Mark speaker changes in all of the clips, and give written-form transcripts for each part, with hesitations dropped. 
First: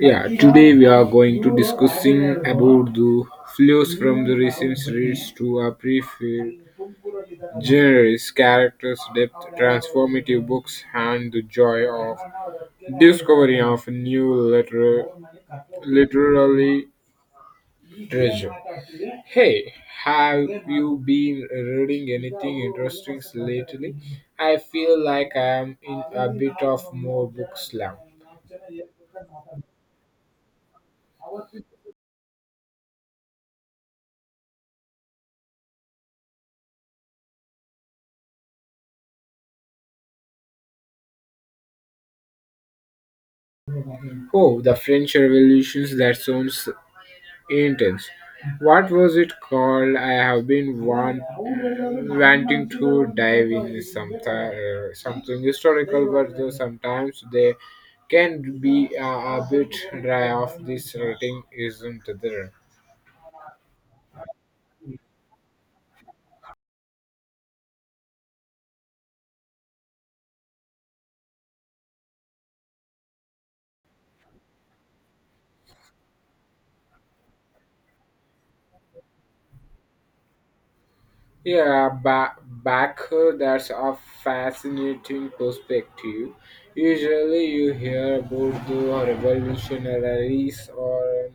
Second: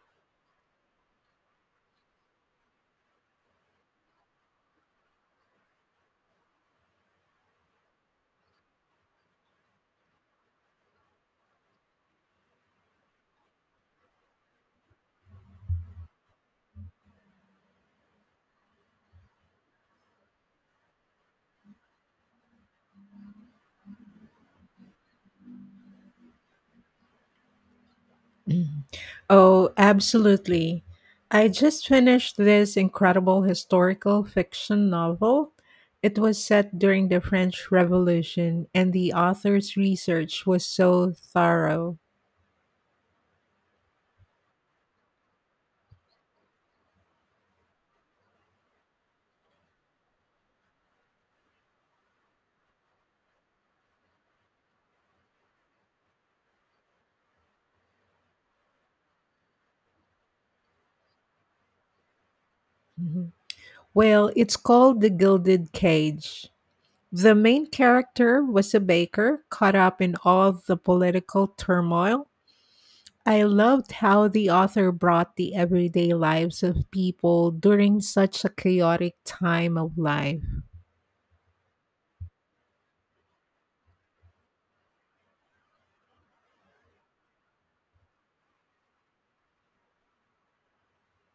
Speaker 1: Yeah, today we are going to discussing about the flows from the recent series to a preferred genres, characters, depth, transformative books, and the joy of discovery of literary treasure. Hey, have you been reading anything interesting lately? I feel like I am in a bit of more book slump.
Speaker 2: Oh, absolutely. I just finished this incredible historical fiction novel. It was set during the French Revolution, and the author's research was so thorough.
Speaker 1: Oh, the French Revolution, that sounds intense. What was it called? I have been wanting to dive in some something historical, but though sometimes they can be a bit dry of this rating, isn't there?
Speaker 2: Mhm. Well, it's called The Gilded Cage. The main character was a baker caught up in all the political turmoil. I loved how the author brought the everyday lives of people during such a chaotic time of life.
Speaker 1: Yeah, ba- back that's a fascinating perspective. Usually, you hear about the revolutionaries or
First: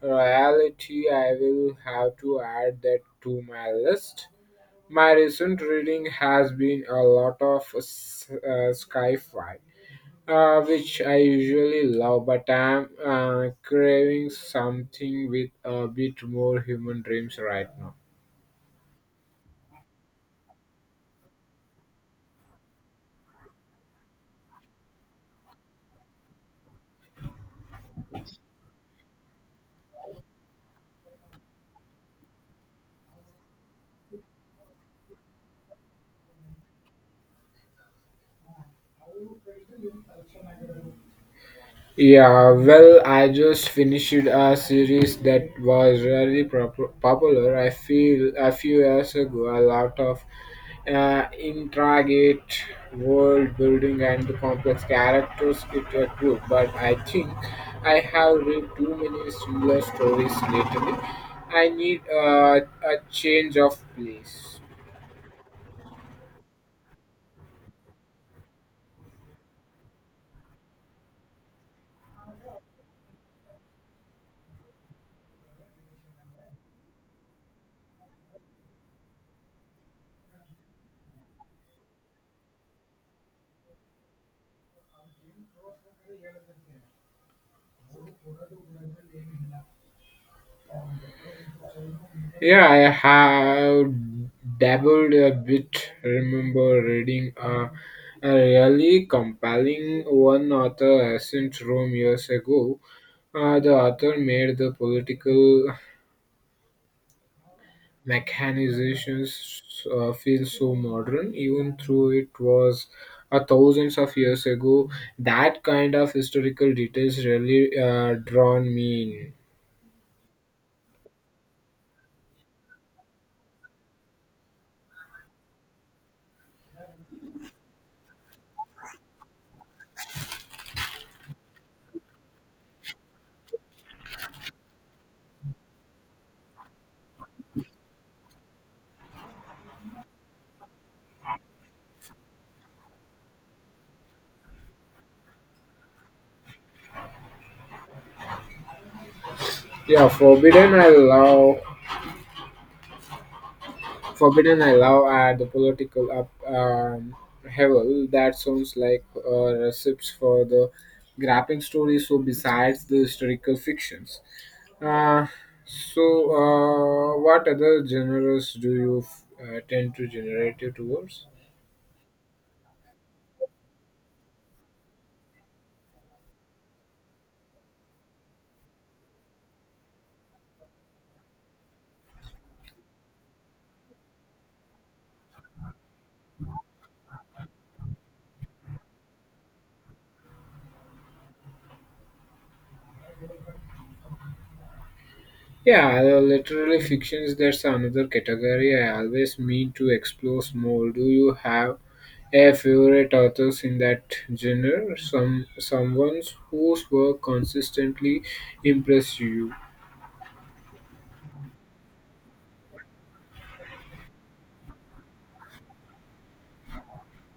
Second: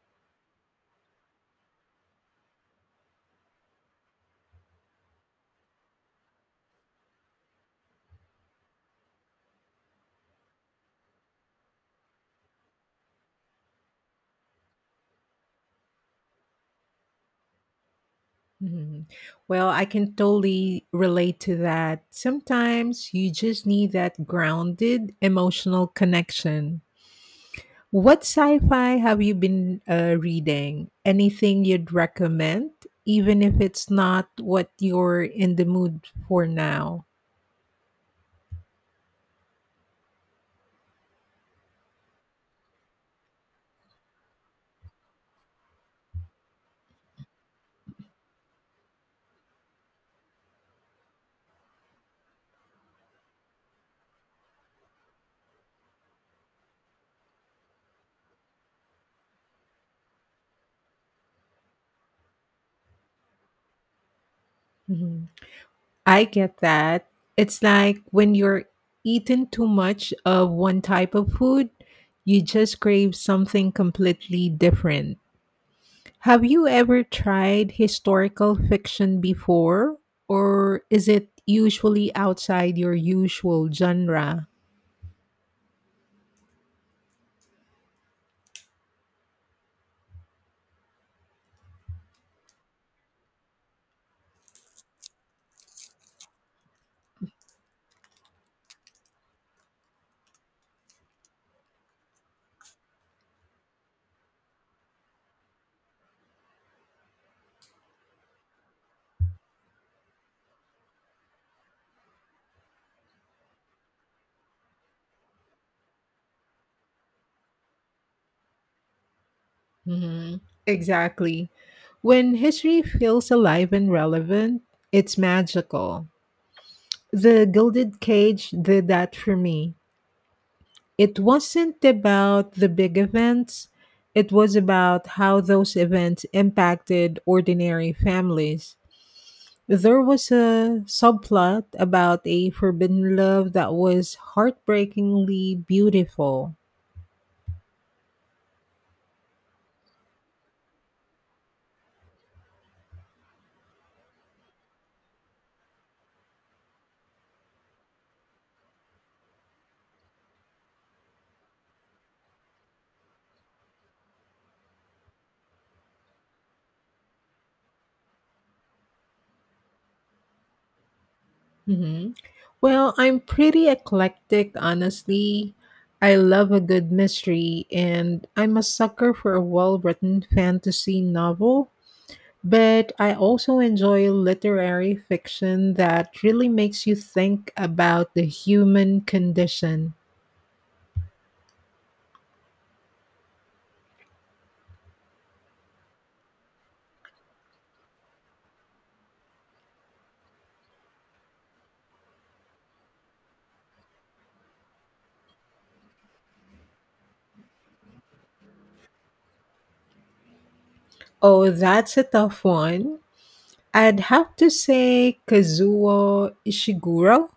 Speaker 1: reality, I will have to add that to my list. My recent reading has been a lot of sci-fi, which I usually love, but I'm craving something with a bit more human dreams right now.
Speaker 2: Mhm. Well, I can totally relate to that. Sometimes you just need that grounded emotional connection. What sci fi have you been reading? Anything you'd recommend, even if it's not what you're in the mood for now?
Speaker 1: Yeah, well, I just finished a series that was really popular. I feel a few years ago, a lot of intricate world building and the complex characters it accrued. But I think I have read too many similar stories lately. I need a change of place.
Speaker 2: Mhm. I get that. It's like when you're eating too much of one type of food, you just crave something completely different. Have you ever tried historical fiction before? Or is it usually outside your usual genre?
Speaker 1: Yeah, I have dabbled a bit. Remember reading a really compelling one author Ascent Rome years ago. The author made the political mechanizations feel so modern, even though it was thousands of years ago. That kind of historical details really drawn me in.
Speaker 2: Hmm. Exactly. When history feels alive and relevant, it's magical. The Gilded Cage did that for me. It wasn't about the big events, it was about how those events impacted ordinary families. There was a subplot about a forbidden love that was heartbreakingly beautiful.
Speaker 1: Yeah, Forbidden I love and the political up hevel. That sounds like recipes for the grappling story. So besides the historical fictions, uh, what other genres do you tend to generate towards?
Speaker 2: Hmm. Well, I'm pretty eclectic, honestly. I love a good mystery, and I'm a sucker for a well written fantasy novel. But I also enjoy literary fiction that really makes you think about the human condition.
Speaker 1: Yeah, the literary fictions. That's another category I always mean to explore more. Do you have a favorite authors in that genre, someone whose work consistently impressed you.
Speaker 2: Oh, that's a tough one. I'd have to say Kazuo Ishiguro.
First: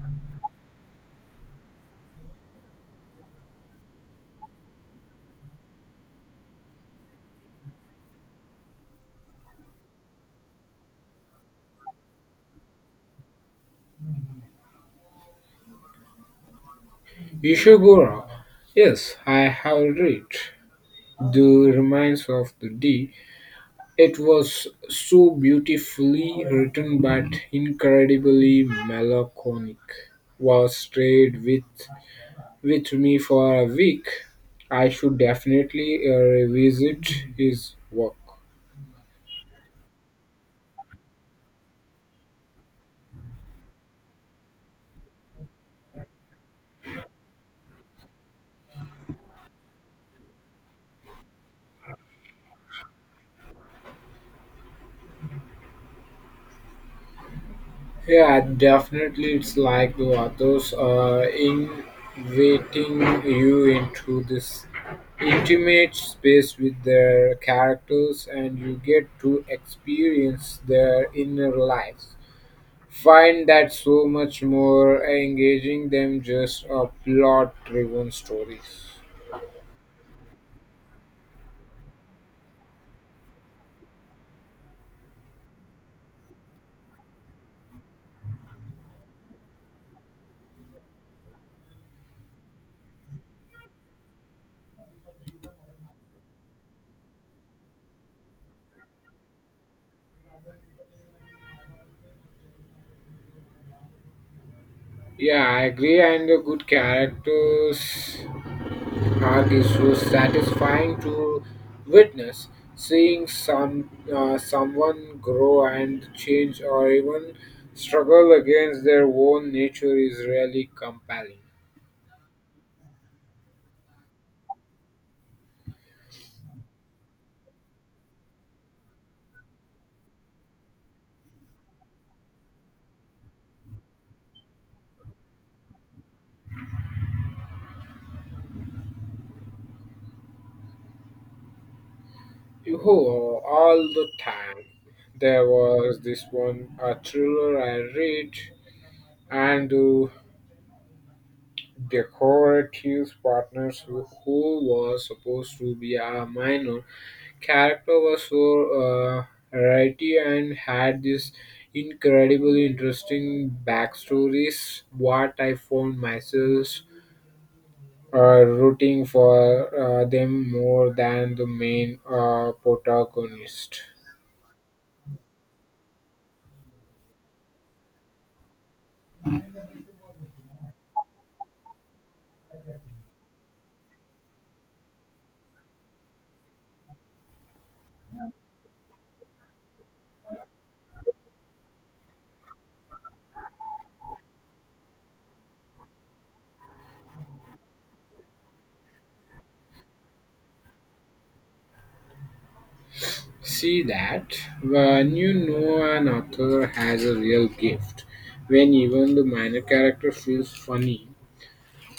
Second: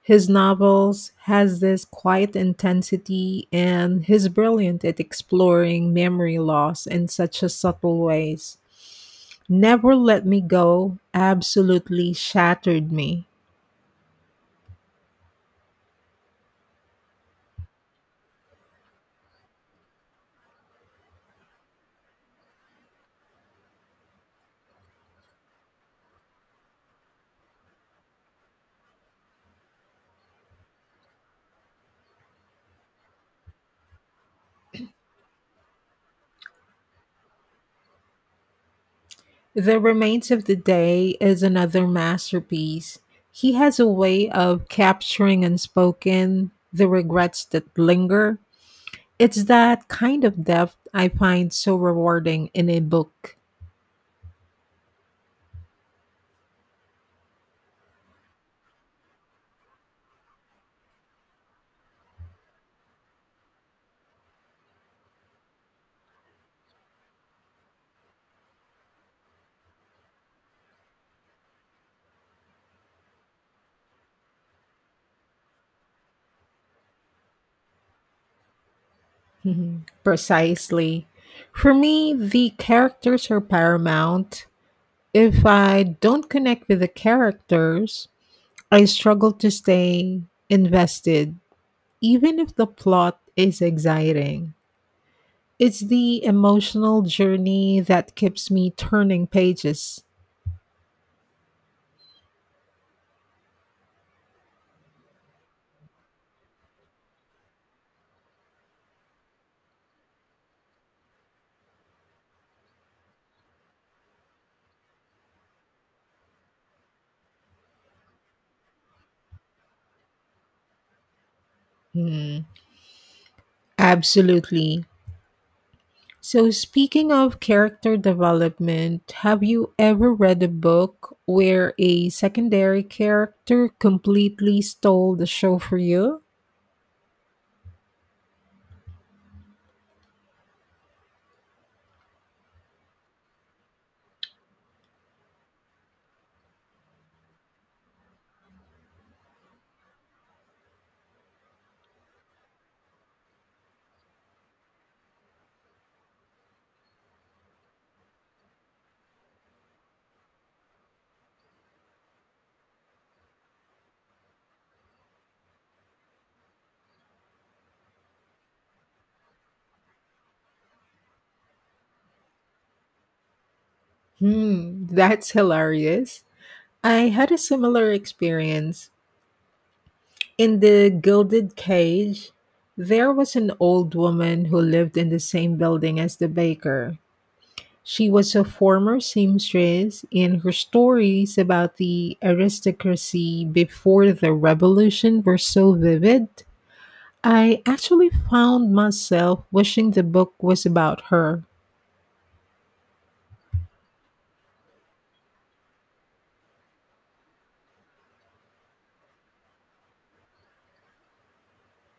Speaker 2: His novels has this quiet intensity and he's brilliant at exploring memory loss in such a subtle ways. Never Let Me Go absolutely shattered me.
Speaker 1: Ishiguro. Yes, I have read The Remains of the Day. It was so beautifully written but incredibly melancholic. Was stayed with me for a week. I should definitely revisit his work.
Speaker 2: The Remains of the Day is another masterpiece. He has a way of capturing unspoken, the regrets that linger. It's that kind of depth I find so rewarding in a book.
Speaker 1: Yeah, definitely. It's like the authors are inviting you into this intimate space with their characters, and you get to experience their inner lives. Find that so much more engaging than just a plot-driven stories.
Speaker 2: Mhm. Precisely. For me, the characters are paramount. If I don't connect with the characters, I struggle to stay invested, even if the plot is exciting. It's the emotional journey that keeps me turning pages.
Speaker 1: Yeah, I agree. And the good characters are these so satisfying to witness? Seeing someone grow and change, or even struggle against their own nature, is really compelling.
Speaker 2: Hmm, absolutely. So, speaking of character development, have you ever read a book where a secondary character completely stole the show for you?
Speaker 1: Oh, all the time. There was this one a thriller I read, and decorative partners who was supposed to be a minor character was so uh, writey and had this incredibly interesting backstories what I found myself rooting for them more than the main protagonist.
Speaker 2: Hmm, that's hilarious. I had a similar experience. In The Gilded Cage, there was an old woman who lived in the same building as the baker. She was a former seamstress, and her stories about the aristocracy before the revolution were so vivid, I actually found myself wishing the book was about her.
Speaker 1: See that when you know an author has a real gift when even the minor character feels funny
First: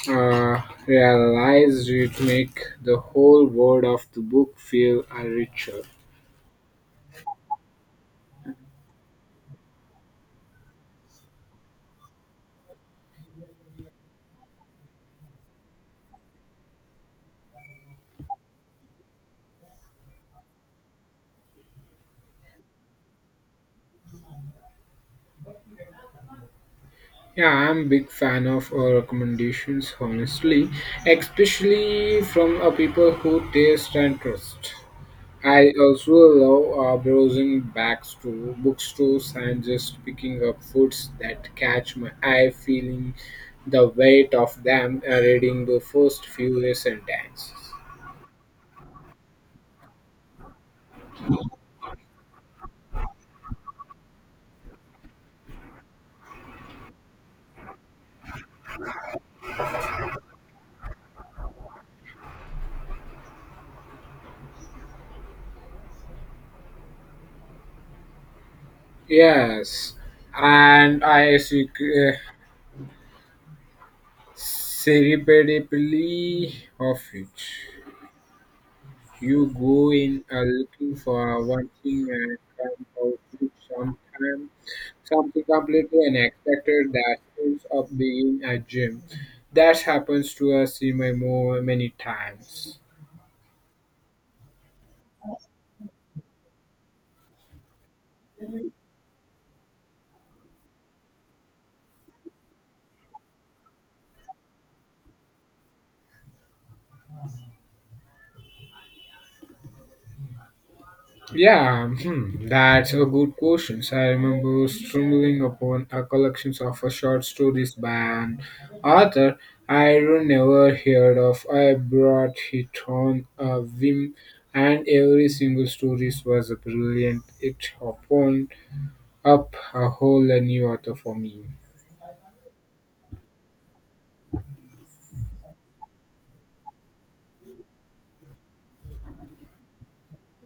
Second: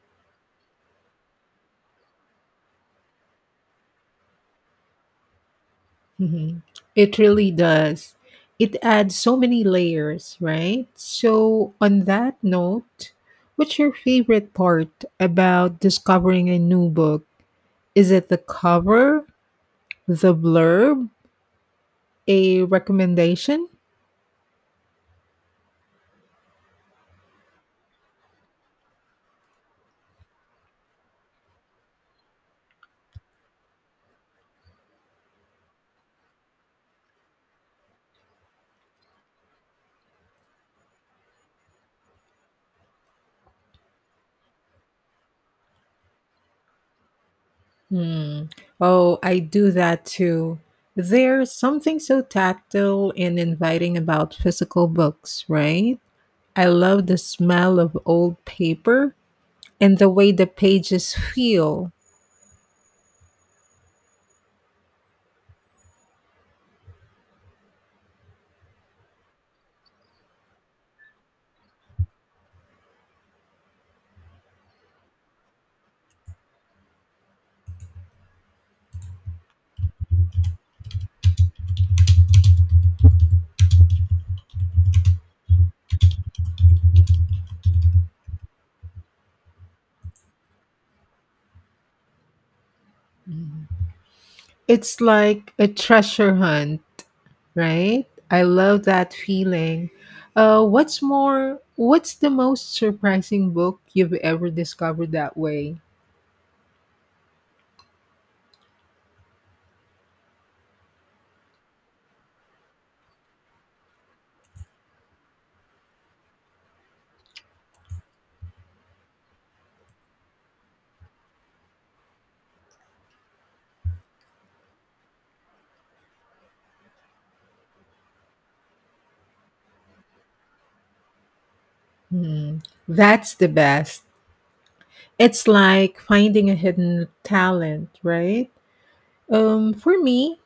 Speaker 1: uh, realize it make the whole world of the book feel richer.
Speaker 2: Mhm. It really does. It adds so many layers, right? So, on that note, what's your favorite part about discovering a new book? Is it the cover, the blurb, a recommendation?
Speaker 1: Yeah, I'm big fan of recommendations, honestly, especially from people who taste and trust. I also love browsing back to bookstores and just picking up foods that catch my eye, feeling the weight of them, reading the first few sentences.
Speaker 2: Hmm. Oh, I do that too. There's something so tactile and inviting about physical books, right? I love the smell of old paper and the way the pages feel.
Speaker 1: Yes, and serendipitously of it. You go in looking for one thing and come out with sometime, something completely unexpected that ends up being a gym. That happens to us in my more many times.
Speaker 2: Mhm. It's like a treasure hunt, right? I love that feeling. What's more, what's the most surprising book you've ever discovered that way?
Speaker 1: Yeah, hmm, that's a good question. So, I remember stumbling upon a collection of short stories by an author I would never heard of. I brought it on a whim, and every single story was brilliant. It opened up a whole new author for me.
Speaker 2: Hmm, that's the best. It's like finding a hidden talent, right? For me,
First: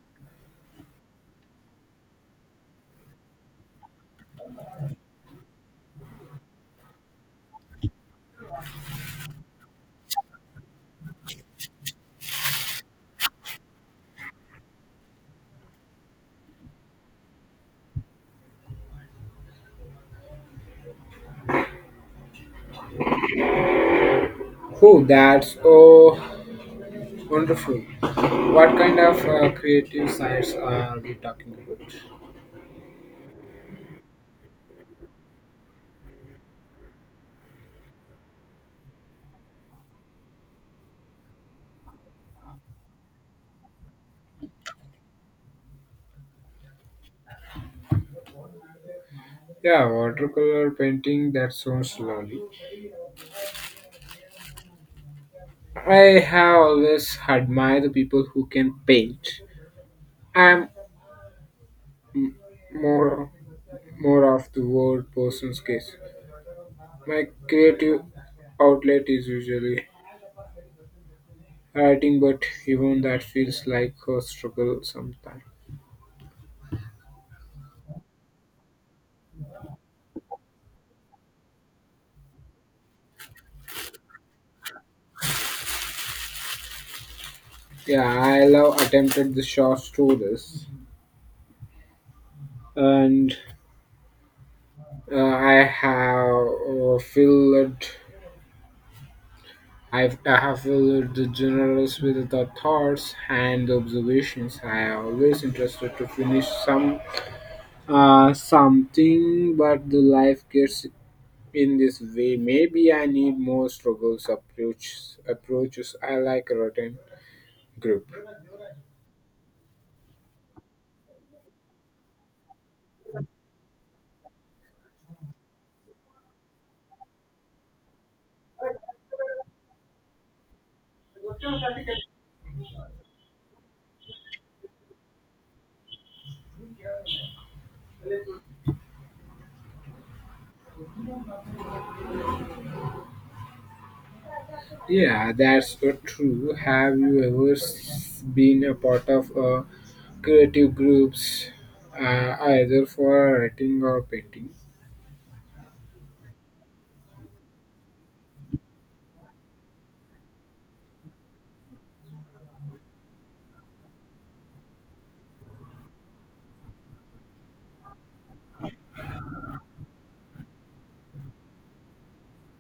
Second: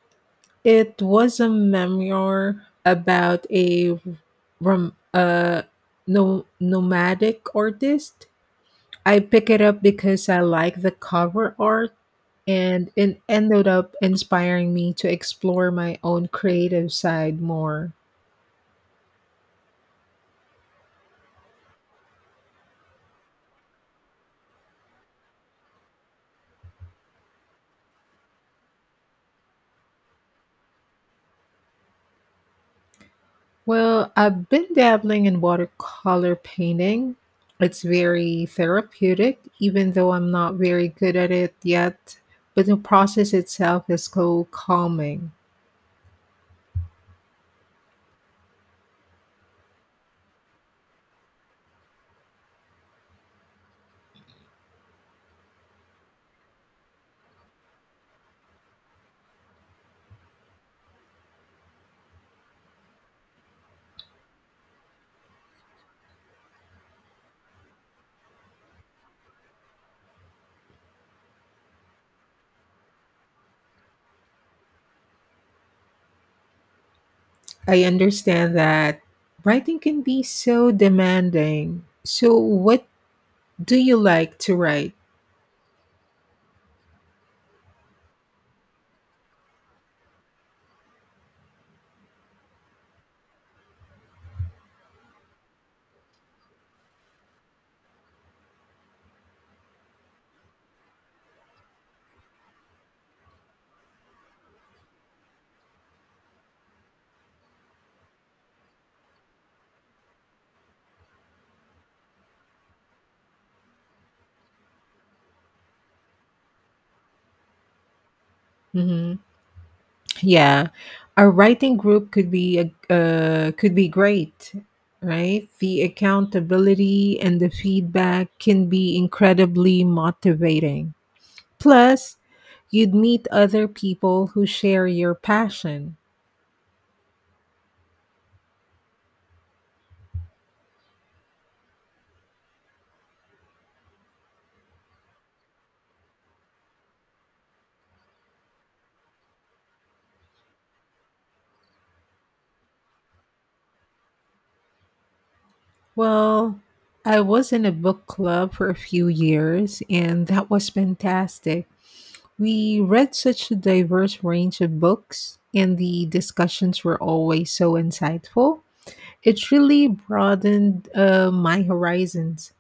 Speaker 2: it was a memoir about a rom- uh, nomadic artist. I pick it up because I like the cover art, and it ended up inspiring me to explore my own creative side more.
Speaker 1: Oh, that's wonderful! What kind of creative sides are we talking about?
Speaker 2: Well, I've been dabbling in watercolor painting. It's very therapeutic, even though I'm not very good at it yet. But the process itself is so calming.
Speaker 1: Yeah, watercolor painting. That sounds lovely. I have always admired the people who can paint. I'm m- more more of the word person's case. My creative outlet is usually writing, but even that feels like a struggle sometimes.
Speaker 2: I understand that writing can be so demanding. So, what do you like to write?
Speaker 1: Yeah, I love attempted the short stories, and I have filled I have filled the journals with the thoughts and observations. I am always interested to finish some something, but the life gets in this way. Maybe I need more struggles approaches. Approaches I like a rotten group.
Speaker 2: Mm-hmm. Yeah, a writing group could be a could be great, right? The accountability and the feedback can be incredibly motivating. Plus, you'd meet other people who share your passion.
Speaker 1: Yeah, that's true. Have you ever been a part of a creative groups, either for writing or painting?
Speaker 2: Well, I was in a book club for a few years, and that was fantastic. We read such a diverse range of books, and the discussions were always so insightful. It really broadened my horizons.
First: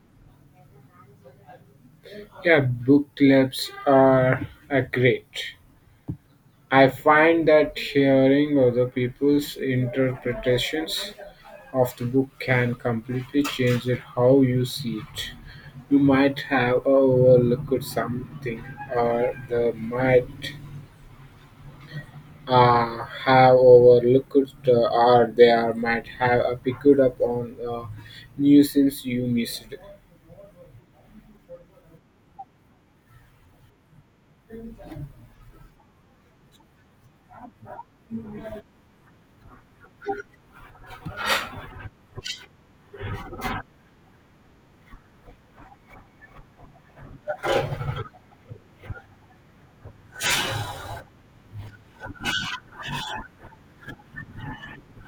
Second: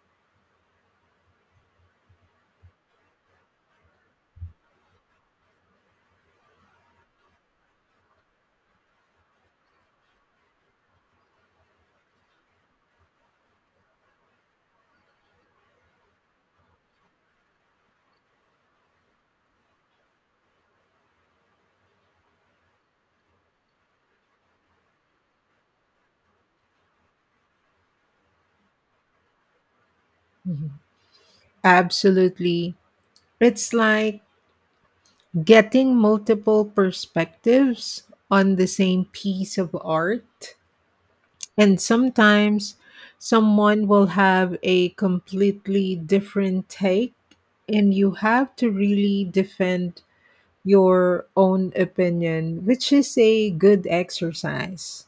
Speaker 1: Yeah, book clubs are a great. I find that hearing other people's interpretations of the book can completely change it how you see it. You might have overlooked something, or they might have overlooked, might have picked up on nuisance you missed.
Speaker 2: Mhm. Absolutely. It's like getting multiple perspectives on the same piece of art. And sometimes someone will have a completely different take, and you have to really defend your own opinion, which is a good exercise.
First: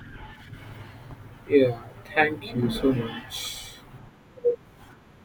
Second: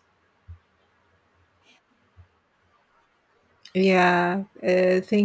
Speaker 1: Yeah, thank you so much.
Speaker 2: Yeah, thank